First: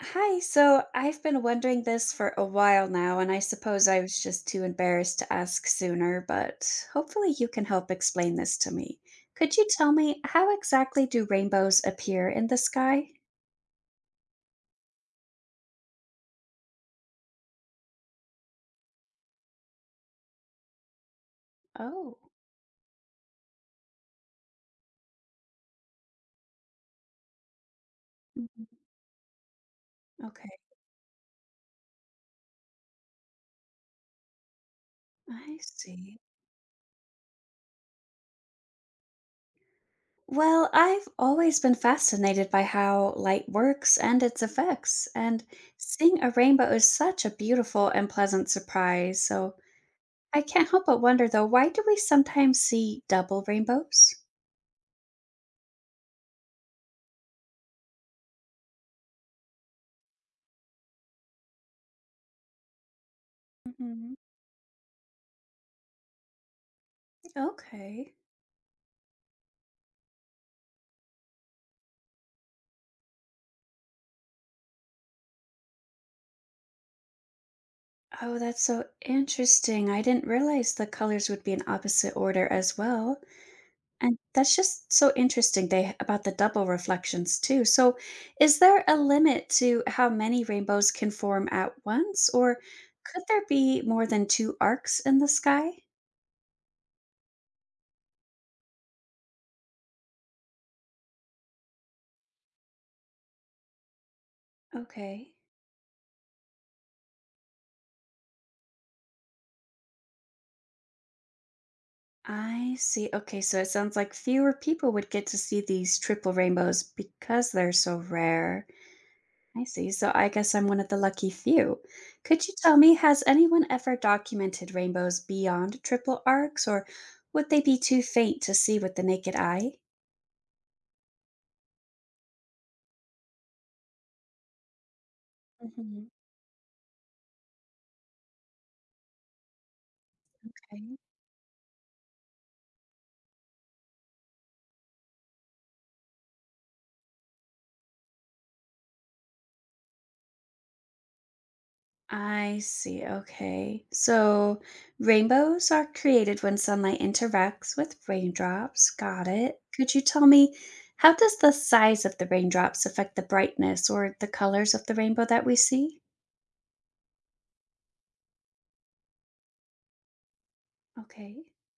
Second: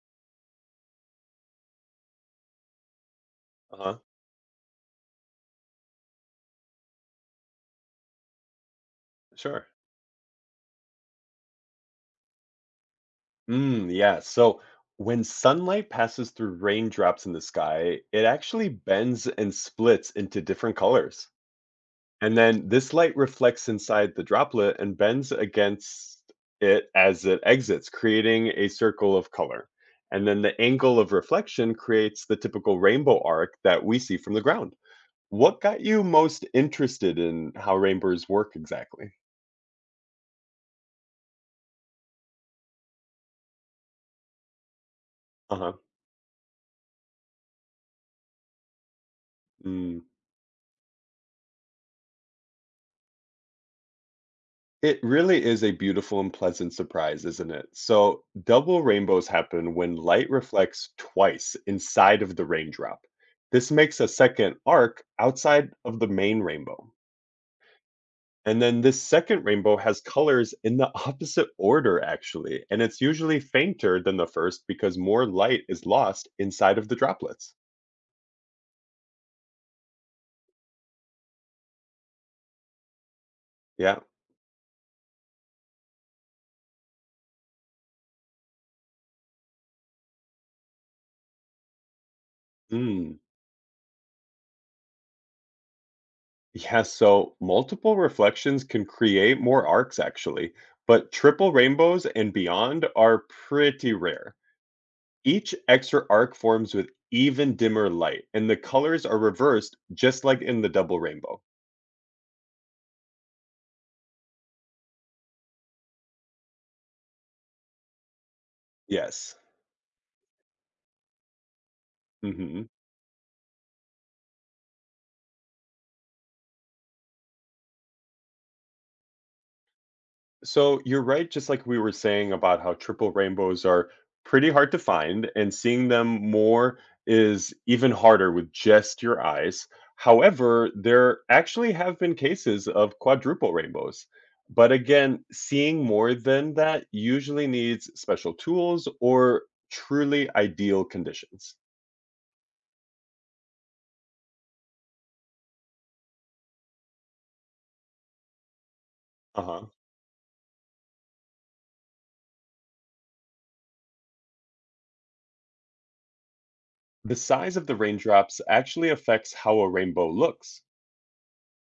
Hi, so I've been wondering this for a while now, and I suppose Uh-huh. I was just too embarrassed to ask sooner, but hopefully you can help explain this to me. Could Sure. you tell me, how exactly do rainbows appear in the sky? Yeah. So, when sunlight passes through raindrops in the sky, it actually bends and splits into different colors. Oh. And then this light reflects inside the droplet and bends against it as it exits, creating Mhm. a circle of color. And then Okay. the angle of reflection creates the typical rainbow arc that we see from the ground. I What got you see. most interested in how rainbows work exactly? Well, I've always been fascinated by how light works and its effects, and Uh seeing a rainbow is such a beautiful and pleasant surprise. So huh. I can't help but wonder, though, why do we sometimes see double rainbows? It really is a beautiful and pleasant surprise, isn't it? So, double rainbows happen when light reflects twice inside of the raindrop. This makes a Mhm. second arc outside of the main rainbow. Okay. And then this second rainbow has colors in the opposite order, actually. And it's usually fainter than the first because more light is lost inside of the droplets. Oh, that's so interesting. I didn't realize the colors would be in opposite order as well. Yeah. And that's just so interesting they about the double reflections too. So, is there a limit to how many rainbows can form at once, or Mm. could there be more than two arcs in the sky? Yeah, so multiple reflections can create more arcs actually, but triple rainbows and beyond are pretty rare. Okay. Each extra arc forms with even dimmer light, and the colors are reversed just like in the double rainbow. I see. Okay, so it sounds like fewer people would get to see these triple rainbows because they're so rare. Yes. I see. So I guess I'm one of the lucky few. Could you Hmm. tell me, has anyone ever documented rainbows beyond triple arcs, or would they be too faint to see with the naked eye? So you're right, just like we were saying about how triple rainbows are pretty hard to find, and seeing Hmm. them more is even harder with just your eyes. However, Okay. there actually have been cases of quadruple rainbows. But again, seeing more than that usually needs special tools or truly ideal conditions. I see. Okay. So rainbows are created when sunlight interacts with raindrops. Got it. Uh-huh. Could you tell me, how does the size of the raindrops affect the brightness or the colors of the rainbow that we see? The size of the raindrops actually affects how a rainbow looks. Okay.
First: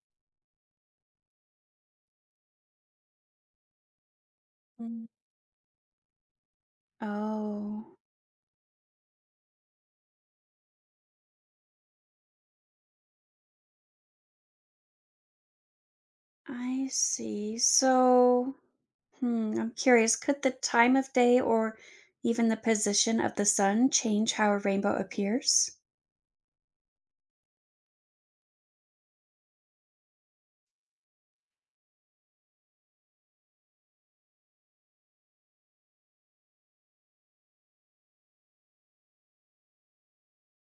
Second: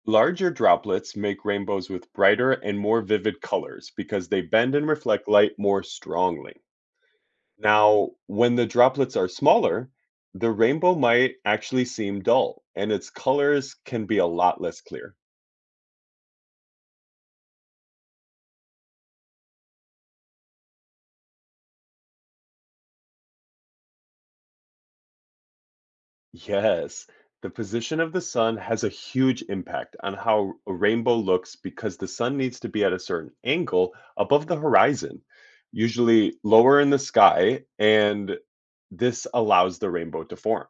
Larger droplets make rainbows with brighter and more vivid colors because they bend and Mm. reflect light more strongly. Oh. Now, when the droplets are smaller, the rainbow might actually seem dull and its colors can be a lot less clear. I see. So, I'm curious, could the time of day or even the position of the sun change how a rainbow appears? Yes, the position of the sun has a huge impact on how a rainbow looks because the sun needs to be at a certain angle above the horizon, usually lower in the sky, and this allows the rainbow to form.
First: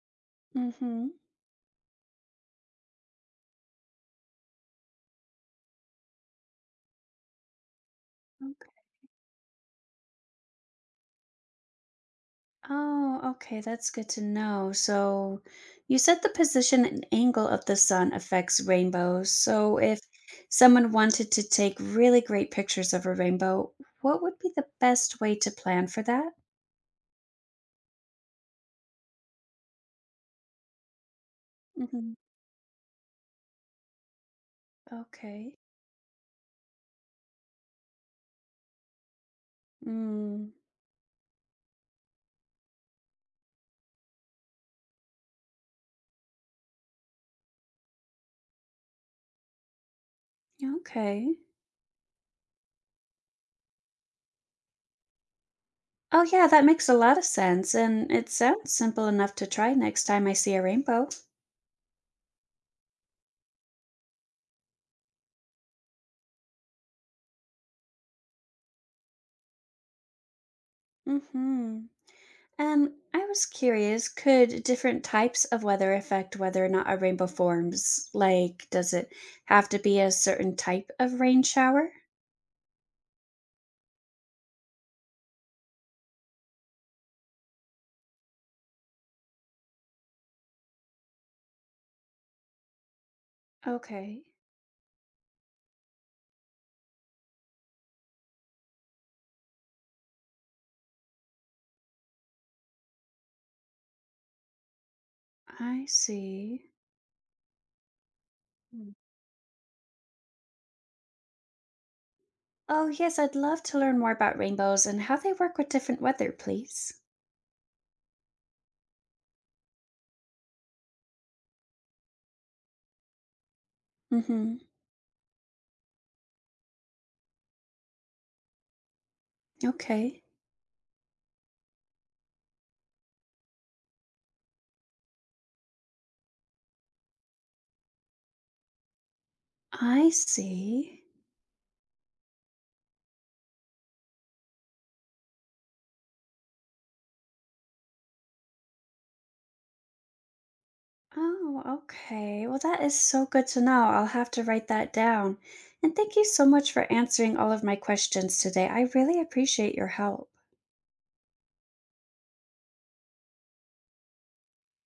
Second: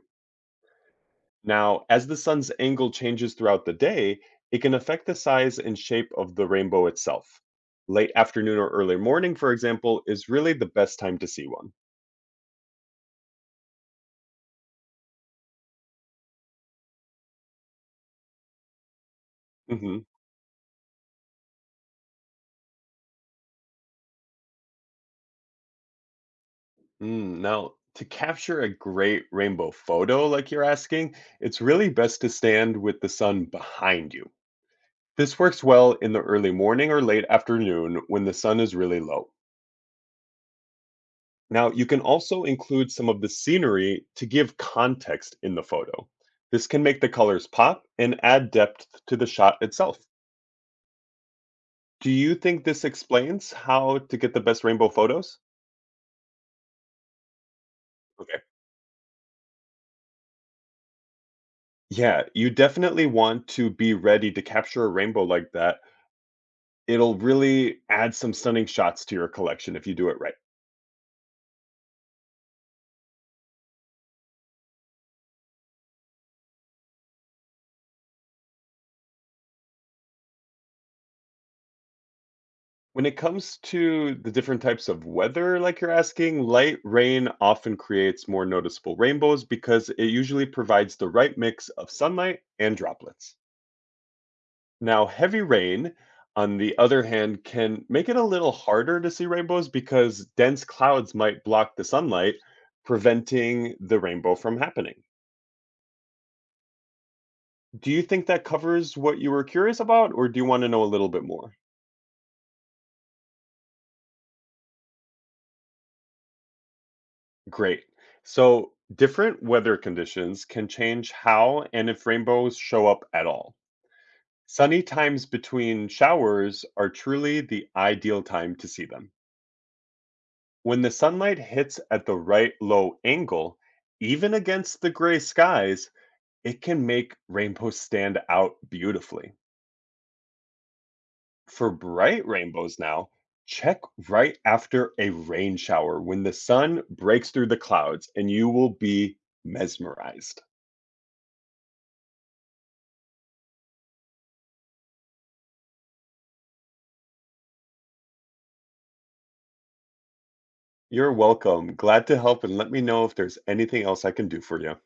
Mm-hmm. Now, as the sun's angle changes throughout the day, it can affect the size and shape of the rainbow itself. Late afternoon or early morning, for example, is really the best time to see one. Oh, okay, that's good to know. So, you said the position and angle of the sun affects rainbows. So, Hmm. if someone wanted to take really great pictures of a rainbow, what would be the best way to plan for that? Now, to capture a great rainbow photo, like you're asking, it's really Mm-hmm. best to stand with the sun behind you. This Okay. works well in the early morning or late afternoon when the sun is really low. Mm, Now, you can also include some of the scenery to give context in the photo. This can make the colors pop and add depth to the shot itself. okay. Do you think this explains how to get the best rainbow photos? Oh, yeah, that makes a lot of sense, and it Okay. sounds simple enough to try next time I see a rainbow. Yeah, you definitely want to be ready to capture a rainbow like that. It'll really add some stunning shots to your collection if you do it right. Mhm. And I was curious, could different types of weather affect whether or not a rainbow forms? Like, does it have to be a certain type of rain shower? When it comes to the different types of weather, like you're asking, light rain often creates more noticeable rainbows because it usually provides the right mix of sunlight and droplets. Okay, Now, heavy rain, on the other hand, can make it a little harder to see rainbows because dense clouds might block the sunlight, preventing the rainbow from happening. I see. Do you think that Mm. covers what you were curious about, or do you want to know a little bit more? Oh, yes, I'd love to learn more about rainbows and how they work with different weather, please. Great. So, different weather conditions can change how and if rainbows show up at all. Mhm. Sunny times between showers are truly the ideal time to see them. Okay, When the sunlight hits at the right low angle, even against the gray skies, it can make rainbows stand out beautifully. I see. For bright rainbows now, check right after a rain shower when the sun breaks through the clouds and you will be mesmerized. Oh, okay. Well, that is so good to know. I'll have to write that down. And thank you so much for answering all of my questions today. I really appreciate your help. You're welcome. Glad to help and let me know if there's anything else I can do for you.